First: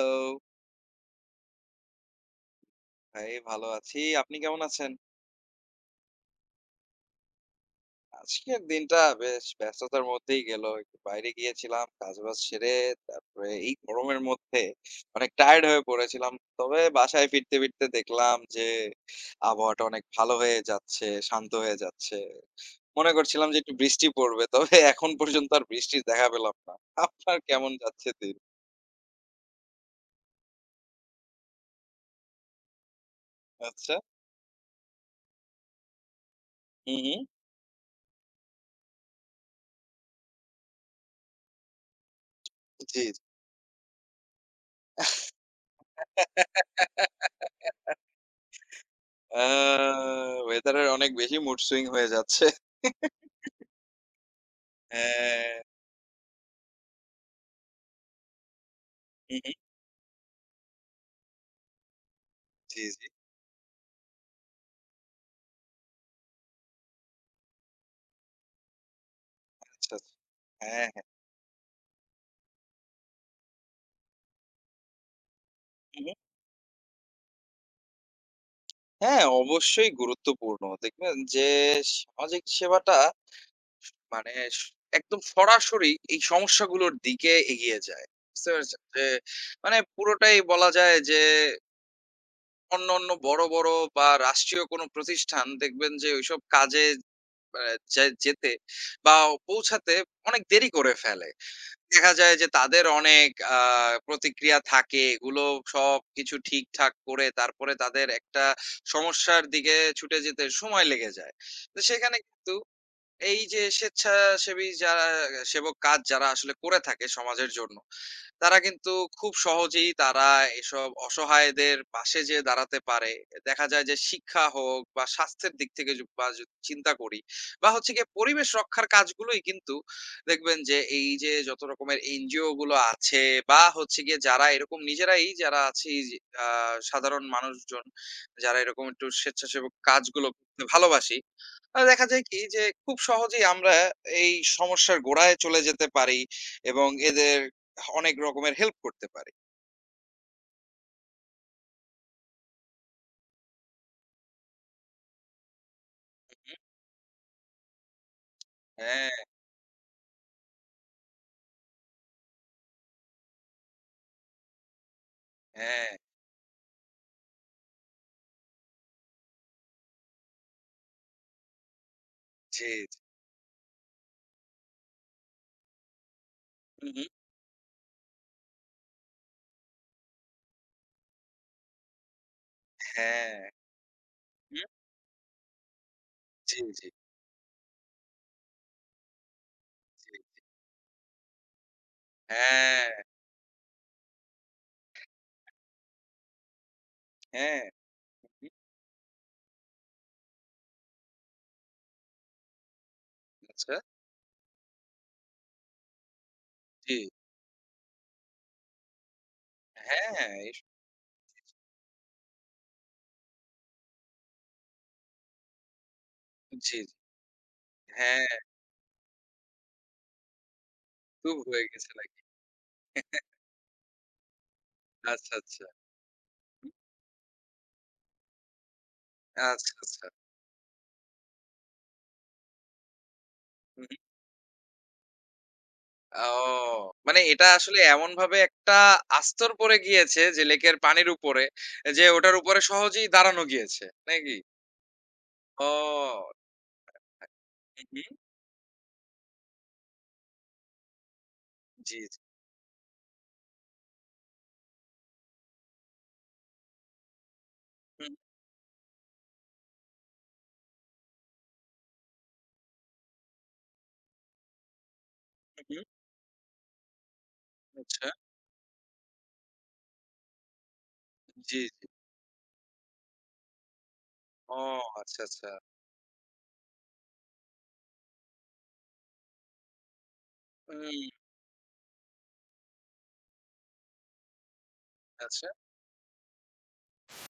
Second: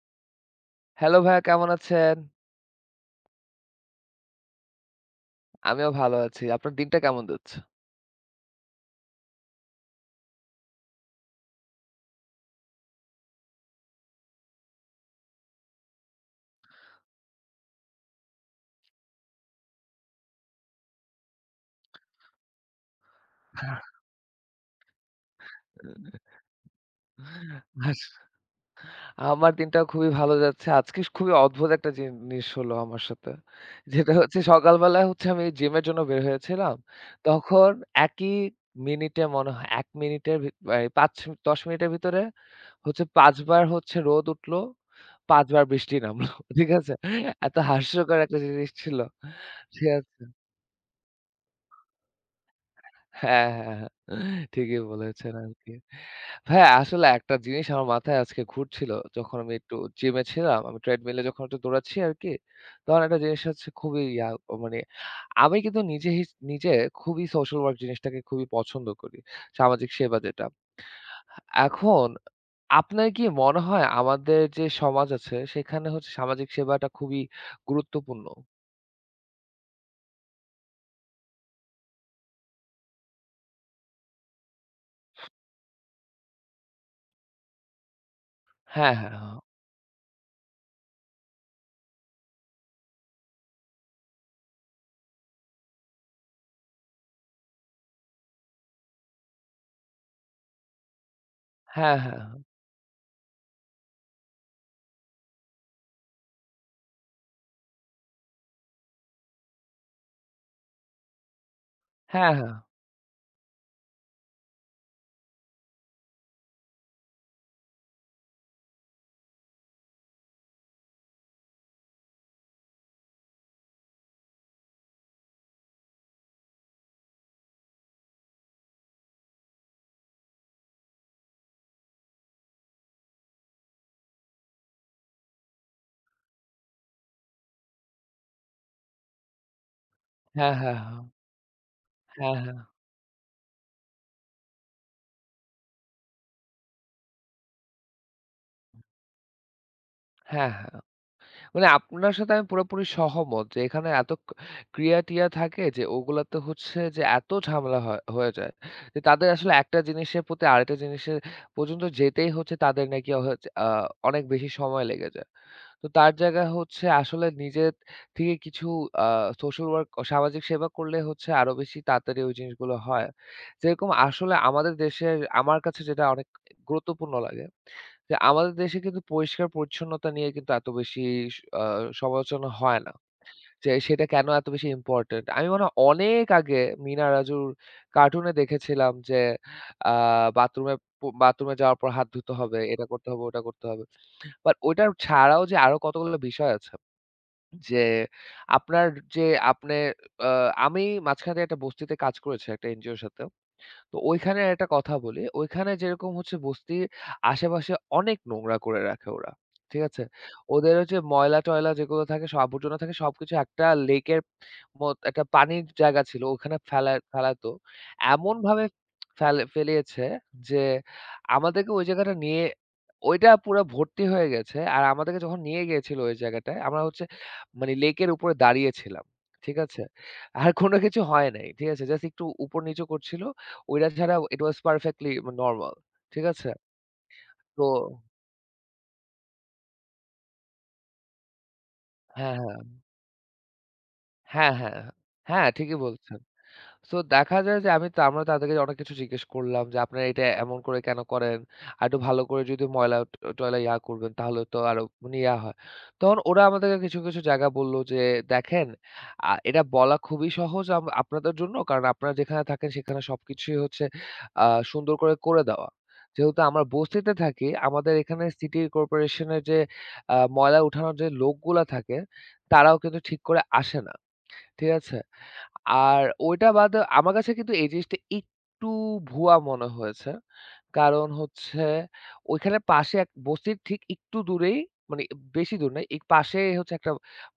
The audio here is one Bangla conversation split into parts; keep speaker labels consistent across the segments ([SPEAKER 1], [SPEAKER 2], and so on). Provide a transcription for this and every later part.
[SPEAKER 1] হ্যালো,
[SPEAKER 2] হ্যালো ভাইয়া, কেমন আছেন?
[SPEAKER 1] ভাই ভালো আছি। আপনি কেমন আছেন?
[SPEAKER 2] আমিও ভালো আছি। আপনার দিনটা কেমন যাচ্ছে?
[SPEAKER 1] আজকের দিনটা বেশ ব্যস্ততার মধ্যেই গেল। একটু বাইরে গিয়েছিলাম, কাজ-বাজ সেরে তারপরে এই গরমের মধ্যে অনেক টায়ার্ড হয়ে পড়েছিলাম। তবে বাসায় ফিরতে দেখলাম যে আবহাওয়াটা অনেক ভালো হয়ে যাচ্ছে, শান্ত হয়ে যাচ্ছে। মনে করছিলাম যে একটু বৃষ্টি পড়বে। তবে এখন পর্যন্ত আর বৃষ্টির দেখা পেলাম না। আপনার কেমন
[SPEAKER 2] আস
[SPEAKER 1] যাচ্ছে দিন?
[SPEAKER 2] আমার দিনটা খুবই ভালো যাচ্ছে। আজকে খুবই অদ্ভুত একটা জিনিস হলো আমার সাথে।
[SPEAKER 1] আচ্ছা।
[SPEAKER 2] যেটা হচ্ছে, সকালবেলায় হচ্ছে আমি জিমের জন্য বের হয়েছিলাম।
[SPEAKER 1] হু, হু।
[SPEAKER 2] তখন একই মিনিটে মনে হয় ১ মিনিটের ভি এই ৫-১০ মিনিটের ভিতরে
[SPEAKER 1] জি,
[SPEAKER 2] হচ্ছে
[SPEAKER 1] জি।
[SPEAKER 2] ৫ বার হচ্ছে রোদ উঠলো, ৫ বার বৃষ্টি নামলো। ঠিক আছে? এত হাস্যকর একটা জিনিস ছিল।
[SPEAKER 1] আ
[SPEAKER 2] ঠিক আছে?
[SPEAKER 1] ওয়েদারের অনেক বেশি মুড সুইং হয়ে যাচ্ছে।
[SPEAKER 2] হ্যাঁ, হ্যাঁ, হ্যাঁ। ঠিকই বলেছেন
[SPEAKER 1] হ্যাঁ।
[SPEAKER 2] আরকি। ভাইয়া, আসলে একটা জিনিস আমার মাথায় আজকে ঘুরছিল। যখন আমি একটু জিমে ছিলাম, আমি ট্রেডমিলে যখন একটু দৌড়াচ্ছি আরকি,
[SPEAKER 1] জি,
[SPEAKER 2] তখন
[SPEAKER 1] জি।
[SPEAKER 2] একটা জিনিস হচ্ছে খুবই ইয়া, মানে আমি কিন্তু নিজে খুবই সোশ্যাল ওয়ার্ক জিনিসটাকে খুবই পছন্দ করি। সামাজিক
[SPEAKER 1] আচ্ছা, আচ্ছা।
[SPEAKER 2] সেবা যেটা।
[SPEAKER 1] হ্যাঁ, হ্যাঁ।
[SPEAKER 2] এখন আপনার কি মনে হয় আমাদের যে সমাজ আছে সেখানে
[SPEAKER 1] হু, হু।
[SPEAKER 2] হচ্ছে সামাজিক সেবাটা খুবই গুরুত্বপূর্ণ?
[SPEAKER 1] হ্যাঁ, অবশ্যই গুরুত্বপূর্ণ। দেখবেন যে সামাজিক সেবাটা মানে স একদম সরাসরি এই সমস্যাগুলোর দিকে এগিয়ে যায়। বুঝতে পেরেছেন?
[SPEAKER 2] হ্যাঁ,
[SPEAKER 1] যে
[SPEAKER 2] হ্যাঁ,
[SPEAKER 1] মানে পুরোটাই বলা যায় যে অন্যান্য বড়, বড় বা রাষ্ট্রীয় কোনো প্রতিষ্ঠান দেখবেন যে ঐসব কাজে আ যেতে বা পৌঁছাতে অনেক দেরি করে ফেলে।
[SPEAKER 2] হ্যাঁ।
[SPEAKER 1] দেখা যায় যে তাদের অনেক আ প্রতিক্রিয়া থাকে। এগুলো সবকিছু ঠিকঠাক করে তারপরে তাদের একটা সমস্যার দিকে ছুটে যেতে সময় লেগে যায়। তো সেখানে
[SPEAKER 2] হ্যাঁ, হ্যাঁ,
[SPEAKER 1] কিন্তু
[SPEAKER 2] হ্যাঁ।
[SPEAKER 1] এই যে স্বেচ্ছাসেবী যারা সেবক কাজ যারা আসলে করে থাকে সমাজের জন্য তারা কিন্তু খুব সহজেই তারা এসব অসহায়দের পাশে যেয়ে দাঁড়াতে পারে। দেখা যায় যে শিক্ষা হোক বা স্বাস্থ্যের দিক থেকে য বা যদি চিন্তা করি বা হচ্ছে গিয়ে পরিবেশ রক্ষার কাজগুলোই কিন্তু দেখবেন যে এই যে যত রকমের এনজিও গুলো আছে বা হচ্ছে গিয়ে যারা এরকম নিজেরাই যারা আছি আ সাধারণ মানুষজন যারা এরকম একটু স্বেচ্ছাসেবক কাজগুলো
[SPEAKER 2] হ্যাঁ, হ্যাঁ।
[SPEAKER 1] করতে
[SPEAKER 2] হ্যাঁ, হ্যাঁ, হ্যাঁ।
[SPEAKER 1] ভালোবাসি আর দেখা যায়
[SPEAKER 2] হ্যাঁ,
[SPEAKER 1] কি
[SPEAKER 2] হ্যাঁ।
[SPEAKER 1] যে খুব সহজেই আমরা এই সমস্যার গোড়ায় চলে যেতে পারি এবং এদের অনেক রকমের হেল্প করতে পারি।
[SPEAKER 2] হ্যাঁ, হ্যাঁ। মানে, আপনার সাথে আমি পুরোপুরি সহমত যে এখানে এত ক্রিয়া-টিয়া থাকে যে ওগুলাতে
[SPEAKER 1] হুম,
[SPEAKER 2] হচ্ছে যে এত ঝামেলা হয়ে যায়। যে
[SPEAKER 1] হ্যাঁ,
[SPEAKER 2] তাদের আসলে একটা জিনিসের প্রতি আরেকটা জিনিসের পর্যন্ত যেতেই হচ্ছে, তাদের নাকি অ হচ্ছে আ অনেক বেশি সময় লেগে যায়। তো
[SPEAKER 1] হ্যাঁ।
[SPEAKER 2] তার জায়গায় হচ্ছে আসলে নিজের থেকে কিছু আ সোশ্যাল ওয়ার্ক, সামাজিক সেবা করলে হচ্ছে আরো বেশি তাড়াতাড়ি ওই
[SPEAKER 1] জি,
[SPEAKER 2] জিনিসগুলো
[SPEAKER 1] জি।
[SPEAKER 2] হয়। যেরকম আসলে আমাদের দেশের, আমার কাছে যেটা অনেক
[SPEAKER 1] হুম, হুম।
[SPEAKER 2] গুরুত্বপূর্ণ লাগে, যে আমাদের দেশে কিন্তু পরিষ্কার-পরিচ্ছন্নতা নিয়ে কিন্তু এত বেশি স আ সমালোচনা হয় না।
[SPEAKER 1] হ্যাঁ।
[SPEAKER 2] যে সেটা কেন এত বেশি
[SPEAKER 1] হুম।
[SPEAKER 2] ইম্পোর্টেন্ট? আমি মনে হয় অনেক আগে
[SPEAKER 1] জি, জি,
[SPEAKER 2] মিনা রাজুর কার্টুনে দেখেছিলাম যে আ
[SPEAKER 1] জি।
[SPEAKER 2] বাথরুমে, বাথরুমে যাওয়ার পর হাত ধুতে হবে, এটা
[SPEAKER 1] হ্যাঁ,
[SPEAKER 2] করতে হবে, ওটা করতে হবে। বাট ওইটা ছাড়াও যে আরো কতগুলো বিষয় আছে
[SPEAKER 1] হ্যাঁ।
[SPEAKER 2] যে।
[SPEAKER 1] হুম।
[SPEAKER 2] আপনার যে আপনে আ আমি মাঝখানে একটা বস্তিতে কাজ করেছি একটা এনজিওর সাথে।
[SPEAKER 1] আচ্ছা।
[SPEAKER 2] তো ওইখানে একটা কথা বলি। ওইখানে যেরকম হচ্ছে বস্তির
[SPEAKER 1] জি।
[SPEAKER 2] আশেপাশে অনেক নোংরা করে রাখে ওরা। ঠিক আছে?
[SPEAKER 1] হ্যাঁ,
[SPEAKER 2] ওদের হচ্ছে ময়লা-টয়লা যেগুলো থাকে, সব আবর্জনা থাকে, সবকিছু একটা লেকের মত একটা পানির জায়গা ছিল, ওখানে
[SPEAKER 1] জি, জি।
[SPEAKER 2] ফেলাতো।
[SPEAKER 1] হ্যাঁ,
[SPEAKER 2] এমনভাবে ফেলিয়েছে যে
[SPEAKER 1] খুব হয়ে
[SPEAKER 2] আমাদেরকে ওই
[SPEAKER 1] গেছে
[SPEAKER 2] জায়গাটা
[SPEAKER 1] নাকি?
[SPEAKER 2] নিয়ে ওইটা পুরা ভর্তি হয়ে গেছে। আর আমাদেরকে
[SPEAKER 1] আচ্ছা,
[SPEAKER 2] যখন নিয়ে
[SPEAKER 1] আচ্ছা।
[SPEAKER 2] গিয়েছিল ওই জায়গাটায়,
[SPEAKER 1] হুম।
[SPEAKER 2] আমরা হচ্ছে, মানে, লেকের উপরে দাঁড়িয়ে ছিলাম। ঠিক
[SPEAKER 1] আচ্ছা,
[SPEAKER 2] আছে?
[SPEAKER 1] আচ্ছা।
[SPEAKER 2] আর কোনো কিছু হয় নাই। ঠিক আছে? জাস্ট একটু উপর-নিচু করছিল। ওইটা ছাড়া ইট ওয়াজ পারফেক্টলি নরমাল। ঠিক
[SPEAKER 1] ও!
[SPEAKER 2] আছে?
[SPEAKER 1] মানে এটা
[SPEAKER 2] তো
[SPEAKER 1] আসলে এমনভাবে একটা আস্তর পড়ে গিয়েছে যে লেকের পানির উপরে যে
[SPEAKER 2] হ্যাঁ,
[SPEAKER 1] ওটার
[SPEAKER 2] হ্যাঁ।
[SPEAKER 1] উপরে সহজেই দাঁড়ানো গিয়েছে, নাকি?
[SPEAKER 2] হ্যাঁ, হ্যাঁ। হ্যাঁ, হ্যাঁ, ঠিকই বলছেন।
[SPEAKER 1] ও!
[SPEAKER 2] সো দেখা যায় যে
[SPEAKER 1] হু,
[SPEAKER 2] আমি তো,
[SPEAKER 1] হু।
[SPEAKER 2] আমরা তাদেরকে অনেক কিছু জিজ্ঞেস করলাম যে, "আপনারা এটা এমন করে কেন করেন? আরেকটু
[SPEAKER 1] জি, জি।
[SPEAKER 2] ভালো করে যদি ময়লা টয়লা ইয়া করবেন, তাহলে তো আরো মানে ইয়া হয়।" তখন ওরা আমাদেরকে কিছু, কিছু জায়গা বলল যে,
[SPEAKER 1] হুম,
[SPEAKER 2] "দেখেন, এটা বলা খুবই সহজ আপনাদের জন্য। কারণ আপনারা যেখানে থাকেন সেখানে সবকিছুই হচ্ছে আ সুন্দর করে
[SPEAKER 1] হুম,
[SPEAKER 2] দেওয়া।
[SPEAKER 1] হুম।
[SPEAKER 2] যেহেতু আমরা বস্তিতে থাকি, আমাদের
[SPEAKER 1] আচ্ছা।
[SPEAKER 2] এখানে সিটি কর্পোরেশনের যে ময়লা উঠানোর যে
[SPEAKER 1] জি,
[SPEAKER 2] লোকগুলা
[SPEAKER 1] জি।
[SPEAKER 2] থাকে, তারাও কিন্তু ঠিক করে আসে না।
[SPEAKER 1] ও
[SPEAKER 2] ঠিক আছে?"
[SPEAKER 1] আচ্ছা, আচ্ছা।
[SPEAKER 2] আর ওইটা বাদে আমার কাছে কিন্তু এই জিনিসটা একটু ভুয়া মনে হয়েছে। কারণ
[SPEAKER 1] হুম,
[SPEAKER 2] হচ্ছে ওইখানে পাশে এক বস্তির ঠিক একটু দূরেই, মানে
[SPEAKER 1] আচ্ছা।
[SPEAKER 2] বেশি দূর না, এই পাশে হচ্ছে একটা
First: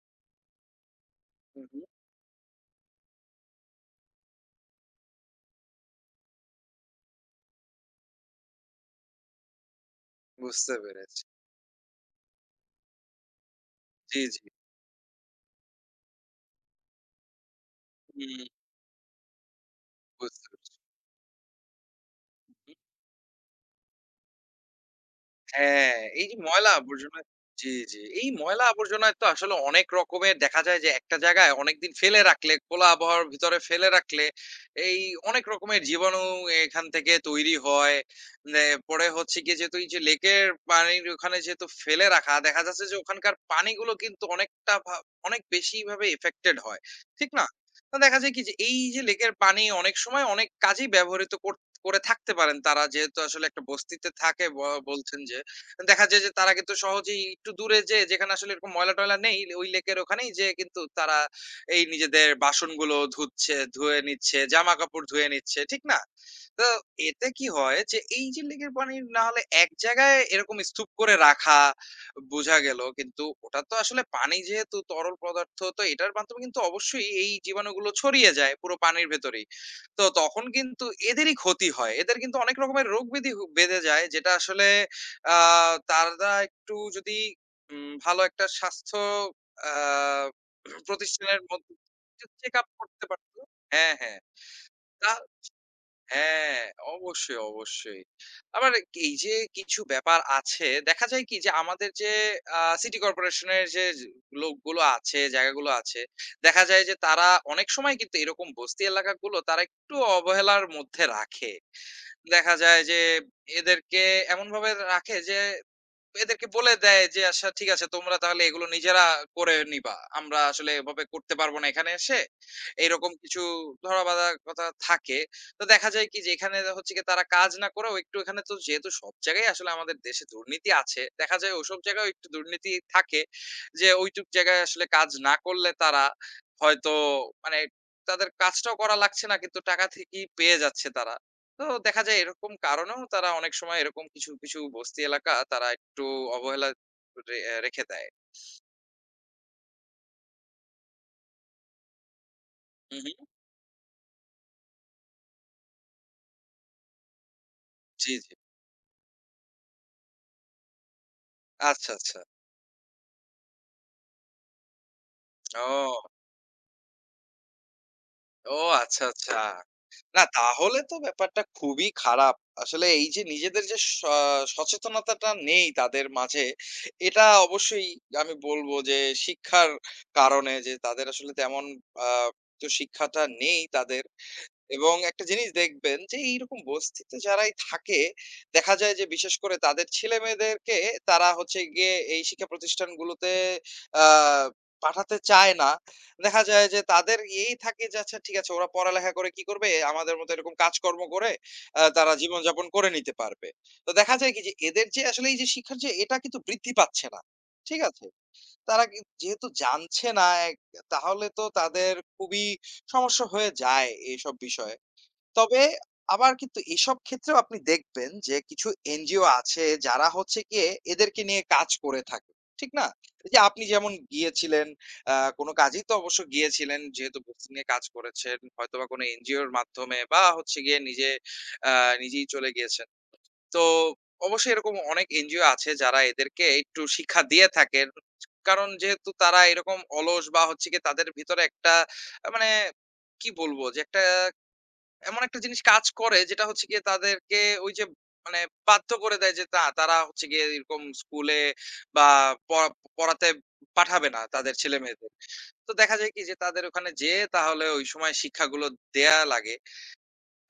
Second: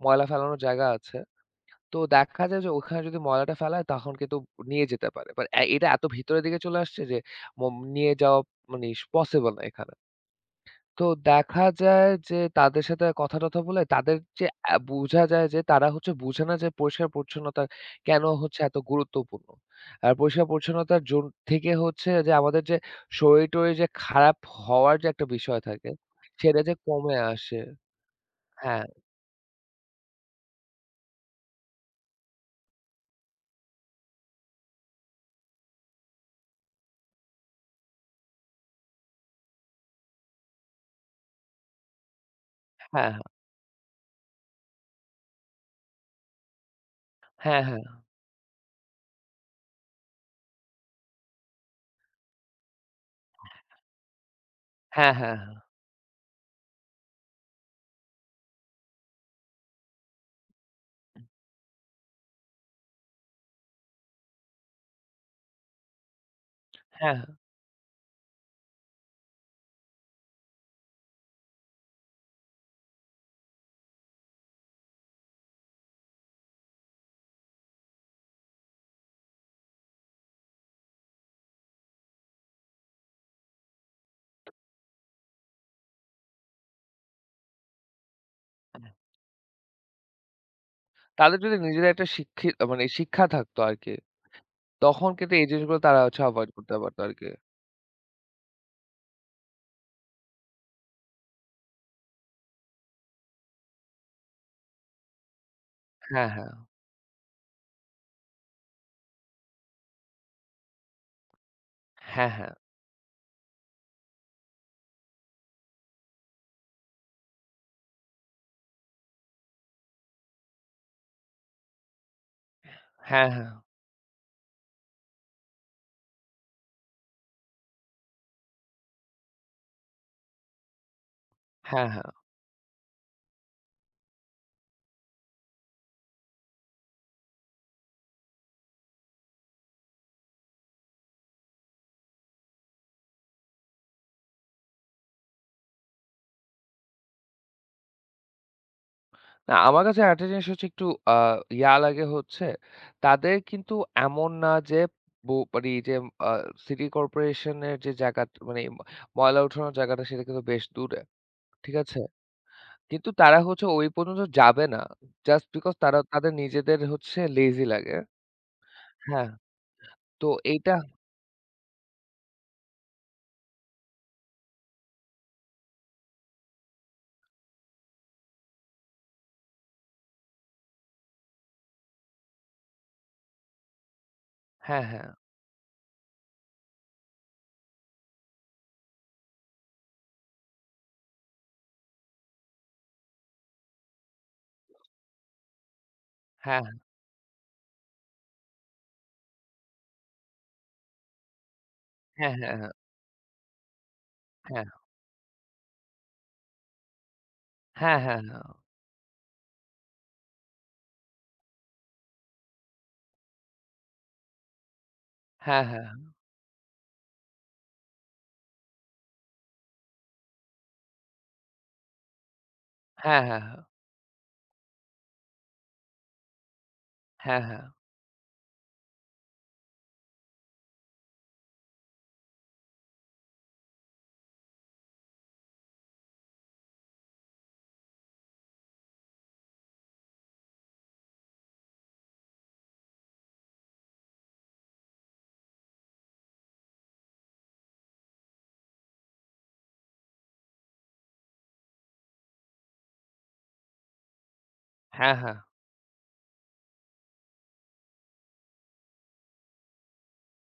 [SPEAKER 2] ময়লা ফেলানোর জায়গা আছে।
[SPEAKER 1] হু, হু।
[SPEAKER 2] তো দেখা যায় যে ওখানে যদি ময়লাটা ফেলায় তখন কিন্তু নিয়ে যেতে পারে। বাট এটা এত ভিতরের দিকে চলে আসছে যে ম নিয়ে যাওয়া, মানে, পসিবল না এখানে।
[SPEAKER 1] বুঝতে
[SPEAKER 2] তো
[SPEAKER 1] পেরেছি।
[SPEAKER 2] দেখা যায় যে তাদের সাথে কথা-টথা বলে তাদের
[SPEAKER 1] জি, জি।
[SPEAKER 2] যে বুঝা যায় যে তারা হচ্ছে বুঝে না যে পরিষ্কার-পরিচ্ছন্নতা কেন
[SPEAKER 1] হুম,
[SPEAKER 2] হচ্ছে এত গুরুত্বপূর্ণ। আর
[SPEAKER 1] বুঝতে পেরেছি।
[SPEAKER 2] পরিষ্কার-পরিচ্ছন্নতার জোন থেকে হচ্ছে যে আমাদের যে শরীর-টরীর যে খারাপ হওয়ার যে একটা বিষয় থাকে,
[SPEAKER 1] হ্যাঁ, এই যে
[SPEAKER 2] সেটা
[SPEAKER 1] ময়লা
[SPEAKER 2] যে কমে
[SPEAKER 1] আবর্জনা
[SPEAKER 2] আসে।
[SPEAKER 1] জি, জি। এই ময়লা
[SPEAKER 2] হ্যাঁ,
[SPEAKER 1] আবর্জনায় তো আসলে অনেক রকমের দেখা যায় যে একটা জায়গায় অনেকদিন ফেলে রাখলে, খোলা আবহাওয়ার ভিতরে ফেলে রাখলে এই অনেক রকমের জীবাণু এখান থেকে তৈরি হয়। নে পরে হচ্ছে গিয়ে যেহেতু এই যে লেকের পানির ওখানে যেহেতু ফেলে রাখা, দেখা যাচ্ছে যে
[SPEAKER 2] হ্যাঁ,
[SPEAKER 1] ওখানকার পানিগুলো কিন্তু অনেকটা অনেক বেশিভাবে এফেক্টেড হয়। ঠিক না?
[SPEAKER 2] হ্যাঁ, হ্যাঁ,
[SPEAKER 1] তো দেখা যায় কি যে এই যে লেকের পানি অনেক সময় অনেক কাজেই ব্যবহৃত করে থাকতে পারেন তারা যেহেতু আসলে একটা বস্তিতে থাকে
[SPEAKER 2] হ্যাঁ,
[SPEAKER 1] বলছেন
[SPEAKER 2] হ্যাঁ,
[SPEAKER 1] যে।
[SPEAKER 2] হ্যাঁ,
[SPEAKER 1] দেখা যায় যে তারা কিন্তু সহজেই একটু দূরে যেয়ে যেখানে আসলে এরকম ময়লা-টয়লা নেই, ওই লেকের ওখানেই যেয়ে কিন্তু তারা এই নিজেদের বাসনগুলো ধুচ্ছে, ধুয়ে নিচ্ছে, জামাকাপড় ধুয়ে নিচ্ছে, ঠিক না? তো
[SPEAKER 2] হ্যাঁ, হ্যাঁ।
[SPEAKER 1] এতে
[SPEAKER 2] হ্যাঁ,
[SPEAKER 1] কি হয় যে এই যে লেকের পানি না হলে এক জায়গায় এরকম স্তূপ করে রাখা বোঝা গেল। কিন্তু ওটা তো আসলে পানি যেহেতু তরল পদার্থ তো এটার মাধ্যমে কিন্তু অবশ্যই এই জীবাণুগুলো ছড়িয়ে যায় পুরো পানির ভেতরেই। তো তখন কিন্তু এদেরই ক্ষতি হয়। এদের কিন্তু অনেক রকমের রোগ ব্যাধি বেঁধে যায় যেটা আসলে আ তারা একটু যদি ভালো একটা
[SPEAKER 2] হ্যাঁ।
[SPEAKER 1] স্বাস্থ্য আ
[SPEAKER 2] তাদের
[SPEAKER 1] প্রতিষ্ঠানের
[SPEAKER 2] যদি
[SPEAKER 1] মধ্যে
[SPEAKER 2] নিজেদের একটা
[SPEAKER 1] চেকআপ
[SPEAKER 2] মানে,
[SPEAKER 1] করতে
[SPEAKER 2] শিক্ষা
[SPEAKER 1] পারত
[SPEAKER 2] থাকতো আরকি,
[SPEAKER 1] হ্যাঁ, হ্যাঁ।
[SPEAKER 2] তখন
[SPEAKER 1] তা
[SPEAKER 2] কিন্তু এই জিনিসগুলো তারা হচ্ছে এভয়েড
[SPEAKER 1] হ্যাঁ,
[SPEAKER 2] করতে পারতো আরকি।
[SPEAKER 1] অবশ্যই, অবশ্যই। আবার এই যে কিছু ব্যাপার আছে, দেখা যায় কি যে আমাদের যে সিটি কর্পোরেশনের যে লোকগুলো আছে, জায়গাগুলো আছে,
[SPEAKER 2] হ্যাঁ, হ্যাঁ,
[SPEAKER 1] দেখা যায় যে তারা অনেক সময় কিন্তু এরকম বস্তি এলাকাগুলো তারা একটু অবহেলার মধ্যে রাখে।
[SPEAKER 2] হ্যাঁ, হ্যাঁ,
[SPEAKER 1] দেখা যায় যে এদেরকে এমনভাবে রাখে যে এদেরকে বলে দেয় যে, "আচ্ছা ঠিক আছে তোমরা তাহলে এগুলো নিজেরা করে নিবা। আমরা আসলে এভাবে করতে পারব না এখানে এসে।" এইরকম
[SPEAKER 2] হ্যাঁ,
[SPEAKER 1] কিছু
[SPEAKER 2] হ্যাঁ,
[SPEAKER 1] ধরাবাঁধা কথা থাকে। তো দেখা যায় কি যে এখানে হচ্ছে গিয়ে তারা কাজ না করেও একটু এখানে তো যেহেতু সব জায়গায় আসলে আমাদের দেশে দুর্নীতি আছে। দেখা যায় ওসব
[SPEAKER 2] হ্যাঁ, হ্যাঁ।
[SPEAKER 1] জায়গায়ও একটু দুর্নীতি থাকে। যে ওইটুক জায়গায় আসলে কাজ না করলে তারা হয়তো মানে তাদের কাজটাও করা লাগছে না কিন্তু টাকা থেকেই পেয়ে যাচ্ছে তারা। তো দেখা যায় এরকম কারণেও তারা অনেক সময় এরকম কিছু, কিছু বস্তি এলাকা তারা একটু অবহেলা রে রেখে দেয়।
[SPEAKER 2] না, আমার কাছে আরেকটা জিনিস হচ্ছে একটু আ ইয়া লাগে হচ্ছে,
[SPEAKER 1] হু, হু।
[SPEAKER 2] তাদের কিন্তু এমন না যে মানে এই যে আ সিটি কর্পোরেশনের যে
[SPEAKER 1] জি,
[SPEAKER 2] জায়গা,
[SPEAKER 1] জি।
[SPEAKER 2] মানে এই ময়লা উঠানোর জায়গাটা সেটা কিন্তু বেশ দূরে। ঠিক
[SPEAKER 1] আচ্ছা,
[SPEAKER 2] আছে?
[SPEAKER 1] আচ্ছা।
[SPEAKER 2] কিন্তু তারা হচ্ছে ওই পর্যন্ত যাবে না। জাস্ট বিকজ তারা,
[SPEAKER 1] ও,
[SPEAKER 2] তাদের নিজেদের হচ্ছে লেজি লাগে।
[SPEAKER 1] ও আচ্ছা,
[SPEAKER 2] হ্যাঁ,
[SPEAKER 1] আচ্ছা। না
[SPEAKER 2] তো এইটা
[SPEAKER 1] তাহলে তো ব্যাপারটা খুবই খারাপ। আসলে এই যে নিজেদের যে স সচেতনতাটা নেই তাদের মাঝে, এটা অবশ্যই আমি বলব যে শিক্ষার কারণে যে তাদের আসলে তেমন আ তো শিক্ষাটা নেই তাদের।
[SPEAKER 2] হ্যাঁ,
[SPEAKER 1] এবং
[SPEAKER 2] হ্যাঁ।
[SPEAKER 1] একটা জিনিস দেখবেন যে এইরকম বস্তিতে যারাই থাকে দেখা যায় যে বিশেষ করে তাদের ছেলেমেয়েদেরকে তারা হচ্ছে গিয়ে এই শিক্ষা প্রতিষ্ঠানগুলোতে আহ পাঠাতে চায় না দেখা
[SPEAKER 2] হ্যাঁ,
[SPEAKER 1] যায় যে তাদের এই থাকে যে আচ্ছা ঠিক আছে ওরা পড়ালেখা করে কি করবে আমাদের মতো এরকম কাজকর্ম করে আহ, তারা
[SPEAKER 2] হ্যাঁ, হ্যাঁ,
[SPEAKER 1] জীবনযাপন
[SPEAKER 2] হ্যাঁ,
[SPEAKER 1] করে নিতে পারবে তো দেখা যায় কি যে এদের যে আসলে এই যে শিক্ষার যে এটা কিন্তু বৃদ্ধি পাচ্ছে না ঠিক
[SPEAKER 2] হ্যাঁ,
[SPEAKER 1] আছে
[SPEAKER 2] হ্যাঁ,
[SPEAKER 1] তারা যেহেতু জানছে না তাহলে তো তাদের খুবই সমস্যা হয়ে যায় এইসব বিষয়ে তবে
[SPEAKER 2] হ্যাঁ, হ্যাঁ, হ্যাঁ,
[SPEAKER 1] আবার কিন্তু এসব ক্ষেত্রেও আপনি দেখবেন যে কিছু এনজিও আছে যারা হচ্ছে গিয়ে এদেরকে নিয়ে কাজ করে থাকে। ঠিক না?
[SPEAKER 2] হ্যাঁ,
[SPEAKER 1] এই
[SPEAKER 2] হ্যাঁ,
[SPEAKER 1] যে আপনি যেমন গিয়েছিলেন আ কোনো কাজেই তো অবশ্য গিয়েছিলেন যেহেতু
[SPEAKER 2] হ্যাঁ,
[SPEAKER 1] বক্সিং নিয়ে কাজ করেছেন হয়তোবা কোনো এনজিওর মাধ্যমে বা হচ্ছে গিয়ে নিজে আ নিজেই চলে গিয়েছেন। তো অবশ্যই এরকম অনেক এনজিও আছে যারা এদেরকে একটু শিক্ষা দিয়ে থাকেন। কারণ যেহেতু তারা এরকম অলস বা হচ্ছে গিয়ে তাদের ভিতরে একটা মানে কি বলবো যে একটা এমন একটা জিনিস কাজ করে যেটা হচ্ছে গিয়ে তাদেরকে ওই যে মানে বাধ্য করে দেয় যে না তারা হচ্ছে গিয়ে এরকম স্কুলে বা পড়া- পড়াতে পাঠাবে না তাদের ছেলে মেয়েদের
[SPEAKER 2] হ্যাঁ,
[SPEAKER 1] তো দেখা যায় কি যে তাদের ওখানে যে তাহলে ওই সময় শিক্ষাগুলো দেয়া লাগে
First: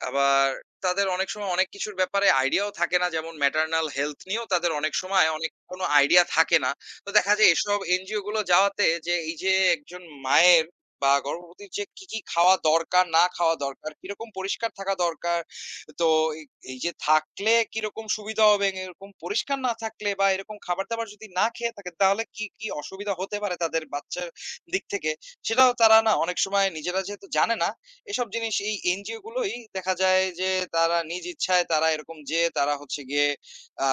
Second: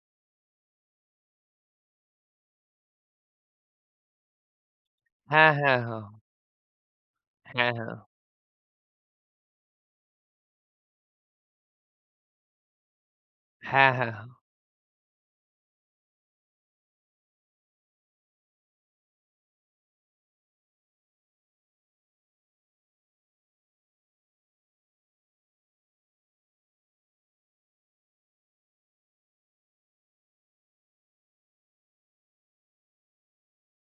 [SPEAKER 1] আবার তাদের অনেক সময় অনেক কিছুর ব্যাপারে আইডিয়াও থাকে না। যেমন ম্যাটারনাল হেলথ নিয়েও তাদের অনেক সময়
[SPEAKER 2] হ্যাঁ,
[SPEAKER 1] অনেক
[SPEAKER 2] হ্যাঁ,
[SPEAKER 1] কোনো
[SPEAKER 2] হ্যাঁ, হ্যাঁ,
[SPEAKER 1] আইডিয়া থাকে না। তো দেখা যায়
[SPEAKER 2] হ্যাঁ, হ্যাঁ,
[SPEAKER 1] এসব
[SPEAKER 2] হ্যাঁ, হ্যাঁ,
[SPEAKER 1] এনজিও গুলো যাওয়াতে যে এই যে একজন মায়ের বা গর্ভবতীর যে কি, কি খাওয়া দরকার, না খাওয়া
[SPEAKER 2] হ্যাঁ,
[SPEAKER 1] দরকার,
[SPEAKER 2] হ্যাঁ,
[SPEAKER 1] কিরকম পরিষ্কার থাকা দরকার। তো এই এই যে থাকলে কিরকম সুবিধা হবে, এরকম পরিষ্কার না থাকলে বা এরকম খাবার-দাবার যদি না খেয়ে থাকে তাহলে কি, কি অসুবিধা হতে পারে তাদের বাচ্চার দিক থেকে। সেটাও তারা না অনেক সময় নিজেরা যেহেতু জানে না এসব জিনিস এই এনজিও গুলোই দেখা যায় যে তারা নিজ ইচ্ছায় তারা এরকম যেয়ে তারা হচ্ছে গিয়ে আ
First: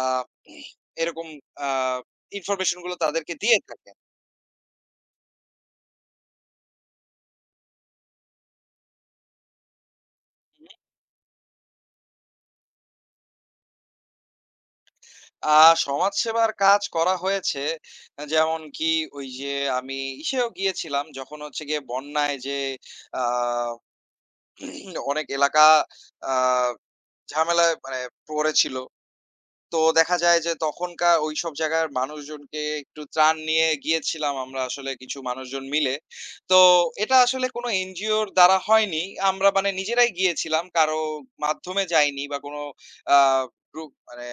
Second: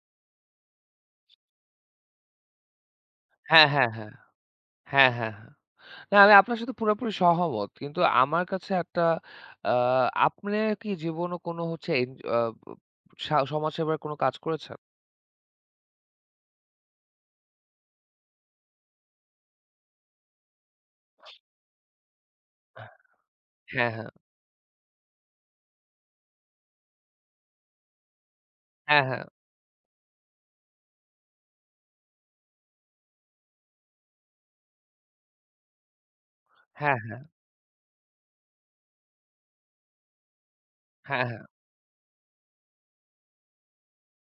[SPEAKER 1] এরকম আ ইনফরমেশন গুলো তাদেরকে দিয়ে
[SPEAKER 2] হ্যাঁ, হ্যাঁ,
[SPEAKER 1] থাকে।
[SPEAKER 2] হ্যাঁ, হ্যাঁ, হ্যাঁ। না, আমি আপনার সাথে পুরোপুরি সহমত। কিন্তু আমার কাছে একটা, আ আপনে কি জীবনে কোনো হচ্ছে এন আ সা সমাজসেবার কোনো কাজ করেছেন?
[SPEAKER 1] আ সমাজসেবার কাজ করা হয়েছে যেমন কি ওই যে আমি ইসেও গিয়েছিলাম যখন হচ্ছে গিয়ে বন্যায় যে আ
[SPEAKER 2] হ্যাঁ, হ্যাঁ,
[SPEAKER 1] অনেক এলাকা আ ঝামেলায় মানে পড়েছিল।
[SPEAKER 2] হ্যাঁ, হ্যাঁ,
[SPEAKER 1] তো দেখা যায় যে তখনকার ওইসব জায়গার মানুষজনকে একটু ত্রাণ নিয়ে গিয়েছিলাম আমরা আসলে কিছু মানুষজন মিলে। তো
[SPEAKER 2] হ্যাঁ,
[SPEAKER 1] এটা আসলে কোনো এনজিওর দ্বারা হয়নি। আমরা মানে নিজেরাই গিয়েছিলাম। কারো
[SPEAKER 2] হ্যাঁ, হ্যাঁ,
[SPEAKER 1] মাধ্যমে যাইনি বা কোনো আ গ্রুপ মানে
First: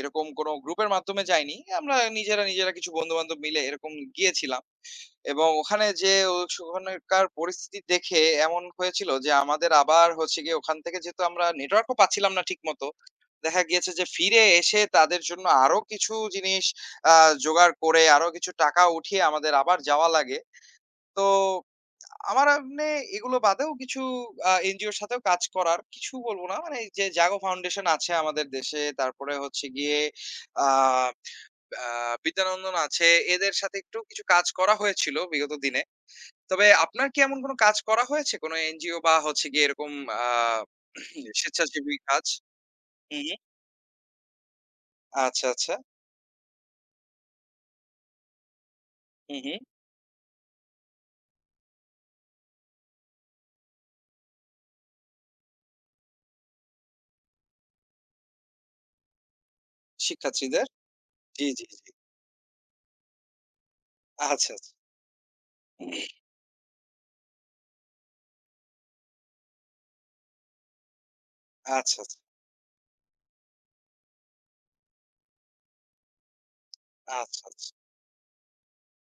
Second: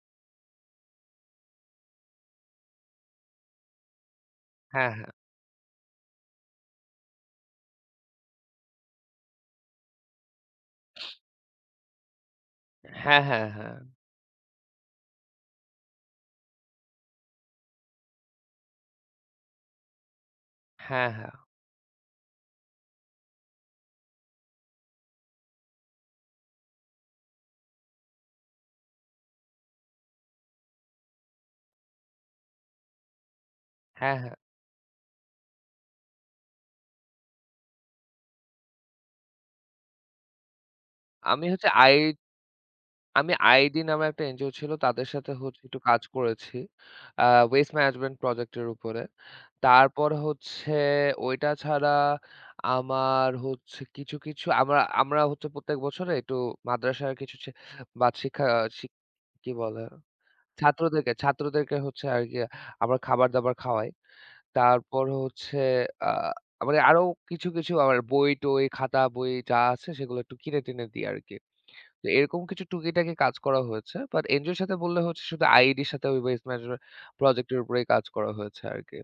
[SPEAKER 1] এরকম কোনো গ্রুপের মাধ্যমে যাইনি। আমরা নিজেরা, নিজেরা কিছু বন্ধু-বান্ধব মিলে এরকম গিয়েছিলাম।
[SPEAKER 2] হ্যাঁ,
[SPEAKER 1] এবং ওখানে যে ও ওখানকার পরিস্থিতি দেখে এমন হয়েছিল যে আমাদের আবার হচ্ছে গিয়ে ওখান থেকে যেহেতু আমরা নেটওয়ার্কও পাচ্ছিলাম না ঠিকমতো,
[SPEAKER 2] হ্যাঁ, হ্যাঁ,
[SPEAKER 1] দেখা
[SPEAKER 2] হ্যাঁ,
[SPEAKER 1] গিয়েছে যে ফিরে এসে তাদের জন্য আরো কিছু জিনিস আ জোগাড় করে আরো কিছু টাকা উঠিয়ে আমাদের আবার যাওয়া লাগে।
[SPEAKER 2] হ্যাঁ,
[SPEAKER 1] তো
[SPEAKER 2] হ্যাঁ।
[SPEAKER 1] আমার এমনি এগুলো বাদেও কিছু এনজিওর সাথেও কাজ করার কিছু বলব না। মানে এই যে জাগো ফাউন্ডেশন আছে আমাদের দেশে। তারপরে হচ্ছে গিয়ে আ আ বিদ্যানন্দন আছে। এদের সাথে একটু
[SPEAKER 2] হ্যাঁ।
[SPEAKER 1] কিছু কাজ করা হয়েছিল বিগত দিনে। তবে আপনার কি এমন কোনো কাজ করা হয়েছে? কোনো এনজিও বা হচ্ছে গিয়ে এরকম আ
[SPEAKER 2] আমি হচ্ছে
[SPEAKER 1] স্বেচ্ছাসেবী
[SPEAKER 2] আই
[SPEAKER 1] কাজ? হুম,
[SPEAKER 2] আমি
[SPEAKER 1] হুম।
[SPEAKER 2] আইডি নামে একটা এনজিও ছিল, তাদের সাথে
[SPEAKER 1] আচ্ছা,
[SPEAKER 2] হচ্ছে
[SPEAKER 1] আচ্ছা।
[SPEAKER 2] একটু কাজ করেছি। আ ওয়েস্ট ম্যানেজমেন্ট প্রজেক্ট এর উপরে।
[SPEAKER 1] হুম, হুম।
[SPEAKER 2] তারপর হচ্ছে ওইটা ছাড়া আমার হচ্ছে কিছু, কিছু, আমরা আমরা হচ্ছে প্রত্যেক বছরে একটু মাদ্রাসার কিছু, ছে বাদ শিক্ষা শিক কি বলে?
[SPEAKER 1] শিক্ষার্থীদের?
[SPEAKER 2] ছাত্রদেরকে
[SPEAKER 1] জি, জি,
[SPEAKER 2] ছাত্রদেরকে
[SPEAKER 1] জি।
[SPEAKER 2] হচ্ছে আরকি, আমরা খাবার-দাবার খাওয়াই।
[SPEAKER 1] আচ্ছা, আচ্ছা।
[SPEAKER 2] তারপর হচ্ছে আ মানে, আরো কিছু, কিছু আবার বই-টই, খাতা-বই যা আছে সেগুলো একটু কিনে-টিনে দিই আরকি।
[SPEAKER 1] আচ্ছা,
[SPEAKER 2] তো
[SPEAKER 1] আচ্ছা।
[SPEAKER 2] এরকম কিছু টুকিটাকি কাজ করা হয়েছে। বাট এনজিওর সাথে বললে হচ্ছে শুধু আইইডির সাথে ওই ওয়েস্ট ম্যানেজমেন্ট
[SPEAKER 1] আচ্ছা,
[SPEAKER 2] প্রজেক্ট এর
[SPEAKER 1] আচ্ছা।
[SPEAKER 2] উপরেই কাজ করা হয়েছে আরকি।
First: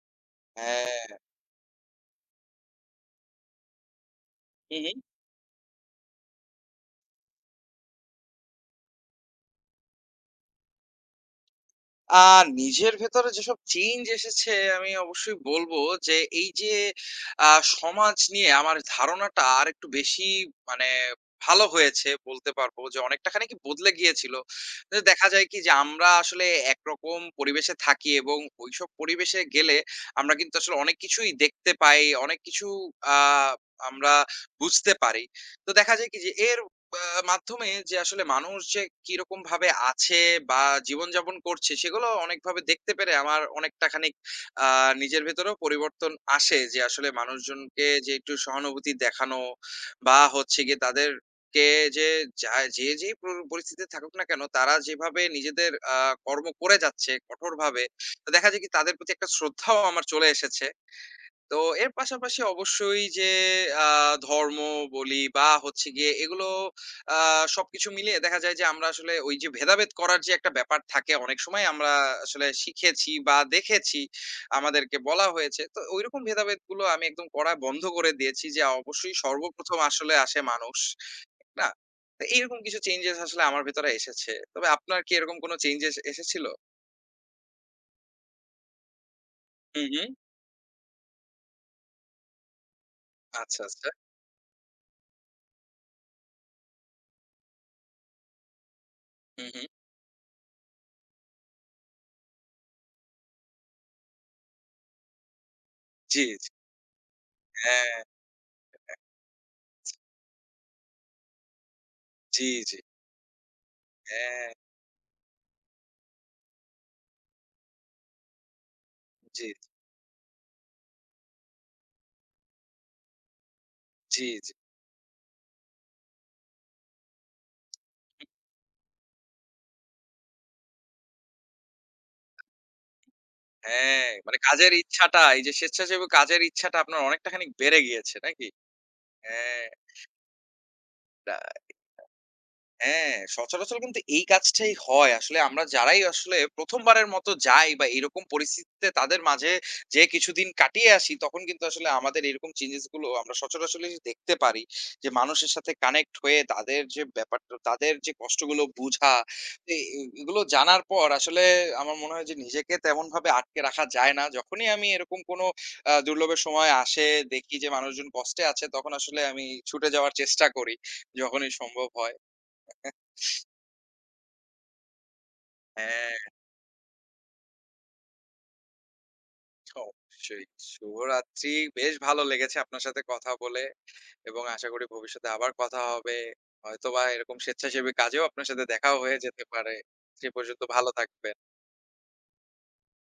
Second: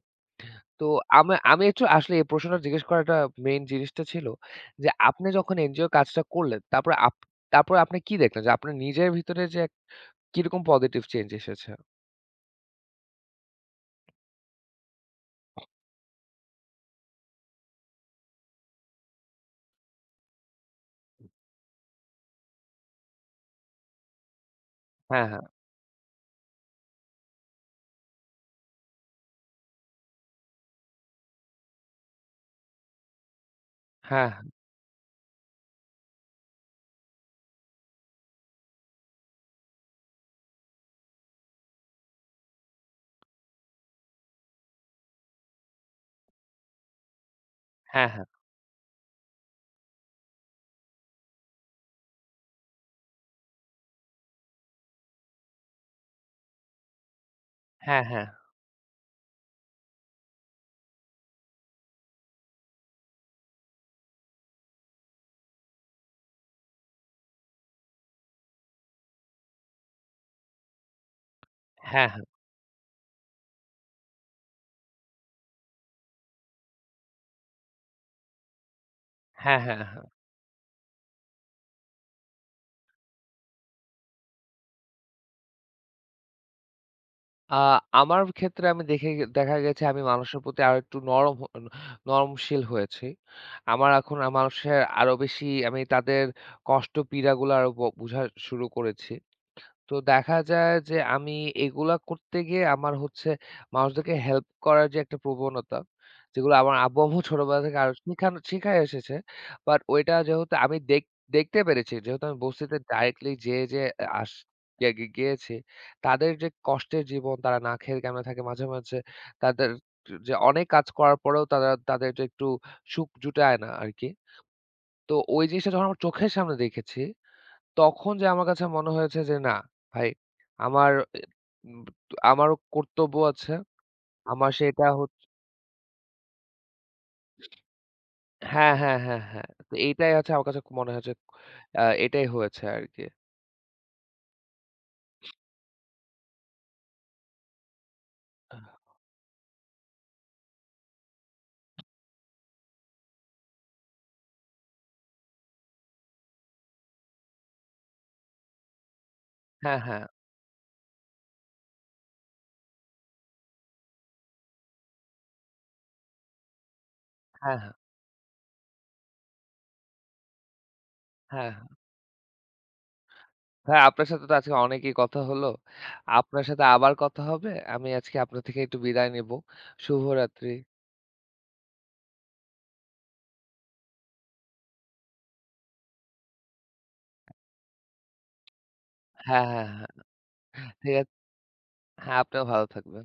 [SPEAKER 2] তো
[SPEAKER 1] হ্যাঁ।
[SPEAKER 2] আমি আমি একটু আসলে এই প্রশ্নটা জিজ্ঞেস করাটা মেইন জিনিসটা ছিল
[SPEAKER 1] হুম,
[SPEAKER 2] যে,
[SPEAKER 1] হুম।
[SPEAKER 2] আপনি যখন এনজিওর কাজটা করলেন, তারপরে আপনি কি দেখলেন? যে আপনার নিজের ভিতরে যে, কিরকম পজিটিভ চেঞ্জ এসেছে?
[SPEAKER 1] আ নিজের ভেতরে যেসব চেঞ্জ এসেছে আমি অবশ্যই বলব যে, এই যে আ সমাজ নিয়ে আমার ধারণাটা আরেকটু বেশি মানে ভালো হয়েছে বলতে পারবো যে, অনেকটা খানিকই বদলে গিয়েছিল। যে
[SPEAKER 2] হ্যাঁ,
[SPEAKER 1] দেখা
[SPEAKER 2] হ্যাঁ,
[SPEAKER 1] যায় কি যে, আমরা আসলে একরকম পরিবেশে থাকি এবং ওইসব পরিবেশে গেলে আমরা কিন্তু আসলে অনেক কিছুই দেখতে পাই, অনেক কিছু আ আমরা
[SPEAKER 2] হ্যাঁ,
[SPEAKER 1] বুঝতে পারি। তো দেখা যায় কি যে, এর বা মাধ্যমে যে আসলে মানুষ যে কিরকম ভাবে আছে বা জীবনযাপন করছে সেগুলো অনেকভাবে দেখতে পেরে আমার অনেকটা খানিক আহ, নিজের ভেতরেও পরিবর্তন আসে যে আসলে মানুষজনকে
[SPEAKER 2] হ্যাঁ,
[SPEAKER 1] যে
[SPEAKER 2] হ্যাঁ,
[SPEAKER 1] একটু সহানুভূতি দেখানো বা হচ্ছে গিয়ে তাদের কে যে যে যে পরিস্থিতিতে থাকুক না কেন তারা যেভাবে নিজেদের আহ, কর্ম করে যাচ্ছে কঠোরভাবে
[SPEAKER 2] হ্যাঁ, হ্যাঁ,
[SPEAKER 1] তো দেখা যায় কি তাদের প্রতি একটা শ্রদ্ধাও আমার চলে এসেছে তো এর পাশাপাশি অবশ্যই যে আহ, ধর্ম বলি বা হচ্ছে গিয়ে এগুলো আহ, সবকিছু মিলিয়ে দেখা যায় যে আমরা আসলে ওই যে ভেদাভেদ করার যে একটা ব্যাপার থাকে অনেক সময় আমরা
[SPEAKER 2] হ্যাঁ, হ্যাঁ, হ্যাঁ, হ্যাঁ।
[SPEAKER 1] আসলে শিখেছি বা দেখেছি আমাদেরকে বলা হয়েছে তো ওইরকম ভেদাভেদ গুলো আমি একদম করা বন্ধ করে দিয়েছি যে অবশ্যই
[SPEAKER 2] হ্যাঁ,
[SPEAKER 1] সর্বপ্রথম
[SPEAKER 2] হ্যাঁ, হ্যাঁ।
[SPEAKER 1] আসলে আসে মানুষ ঠিক না তো এইরকম কিছু চেঞ্জেস আসলে আমার ভেতরে এসেছে তবে আপনার কি এরকম কোনো চেঞ্জেস এসেছিল
[SPEAKER 2] আ আমার ক্ষেত্রে আমি দেখা গেছে
[SPEAKER 1] হুম
[SPEAKER 2] আমি
[SPEAKER 1] হুম
[SPEAKER 2] মানুষের প্রতি আরো একটু নরমশীল হয়েছি।
[SPEAKER 1] আচ্ছা আচ্ছা
[SPEAKER 2] আমার এখন মানুষের আরো বেশি, আমি তাদের কষ্ট পীড়াগুলো আরো বুঝা শুরু করেছি।
[SPEAKER 1] হুম হুম
[SPEAKER 2] তো দেখা যায় যে আমি এগুলা করতে গিয়ে আমার হচ্ছে মানুষদেরকে হেল্প করার যে একটা প্রবণতা,
[SPEAKER 1] জি জি
[SPEAKER 2] যেগুলো আমার আব্বু আম্মু ছোটবেলা থেকে
[SPEAKER 1] হ্যাঁ
[SPEAKER 2] আরো শিখায় এসেছে। বাট ওইটা যেহেতু আমি দেখতে পেরেছি, যেহেতু আমি
[SPEAKER 1] জি
[SPEAKER 2] বস্তিতে
[SPEAKER 1] জি
[SPEAKER 2] ডাইরেক্টলি যেয়ে আ আস
[SPEAKER 1] হ্যাঁ
[SPEAKER 2] গে গে গিয়েছি। তাদের যে কষ্টের জীবন, তারা না খেয়ে কেমনে থাকে মাঝে, মাঝে,
[SPEAKER 1] জি,
[SPEAKER 2] তাদের যে অনেক কাজ করার পরেও তারা তাদের যে একটু সুখ জুটায় না আরকি।
[SPEAKER 1] জি, জি।
[SPEAKER 2] তো ওই জিনিসটা যখন আমার চোখের সামনে দেখেছি, তখন যে আমার কাছে মনে হয়েছে যে, না ভাই, আমার এ উম আমারও কর্তব্য আছে।
[SPEAKER 1] হ্যাঁ, মানে
[SPEAKER 2] আমার
[SPEAKER 1] কাজের
[SPEAKER 2] সেটা হচ
[SPEAKER 1] ইচ্ছাটা এই যে স্বেচ্ছাসেবী কাজের ইচ্ছাটা আপনার অনেকটা খানিক বেড়ে গিয়েছে নাকি?
[SPEAKER 2] হ্যাঁ, হ্যাঁ, হ্যাঁ, হ্যাঁ।
[SPEAKER 1] হ্যাঁ,
[SPEAKER 2] তো এইটাই হচ্ছে আমার কাছে মনে হয়েছে,
[SPEAKER 1] এটা
[SPEAKER 2] এটাই হয়েছে আরকি।
[SPEAKER 1] হ্যাঁ, সচরাচর কিন্তু এই কাজটাই হয়। আসলে আমরা যারাই আসলে ১ম বারের মতো যাই বা এরকম পরিস্থিতিতে তাদের মাঝে যেয়ে কিছুদিন কাটিয়ে আসি, তখন কিন্তু আসলে আমাদের এরকম চেঞ্জেস গুলো আমরা সচরাচরই দেখতে পারি। যে মানুষের সাথে কানেক্ট হয়ে তাদের যে ব্যাপারটা, তাদের যে কষ্টগুলো বুঝা, এ
[SPEAKER 2] হ্যাঁ, হ্যাঁ,
[SPEAKER 1] এগুলো জানার পর আসলে আমার মনে হয় যে নিজেকে তেমনভাবে আটকে রাখা যায় না। যখনই আমি এরকম কোনো দুর্লভের সময় আসে, দেখি
[SPEAKER 2] হ্যাঁ,
[SPEAKER 1] যে
[SPEAKER 2] হ্যাঁ,
[SPEAKER 1] মানুষজন কষ্টে আছে, তখন আসলে আমি ছুটে যাওয়ার চেষ্টা করি,
[SPEAKER 2] হ্যাঁ,
[SPEAKER 1] যখনই
[SPEAKER 2] হ্যাঁ।
[SPEAKER 1] সম্ভব হয়।
[SPEAKER 2] ভাই, আপনার সাথে তো আজকে অনেকই কথা হলো।
[SPEAKER 1] হ্যাঁ,
[SPEAKER 2] আপনার সাথে আবার কথা হবে। আমি আজকে আপনার থেকে একটু বিদায় নেব।
[SPEAKER 1] অবশ্যই।
[SPEAKER 2] শুভরাত্রি।
[SPEAKER 1] শুভরাত্রি। বেশ ভালো লেগেছে আপনার সাথে কথা বলে এবং আশা করি ভবিষ্যতে আবার কথা হবে। হয়তোবা এরকম স্বেচ্ছাসেবী কাজেও আপনার সাথে দেখাও হয়ে যেতে
[SPEAKER 2] হ্যাঁ, হ্যাঁ,
[SPEAKER 1] পারে। সে পর্যন্ত
[SPEAKER 2] হ্যাঁ।
[SPEAKER 1] ভালো
[SPEAKER 2] ঠিক আছে।
[SPEAKER 1] থাকবেন।
[SPEAKER 2] হ্যাঁ, আপনিও ভালো থাকবেন।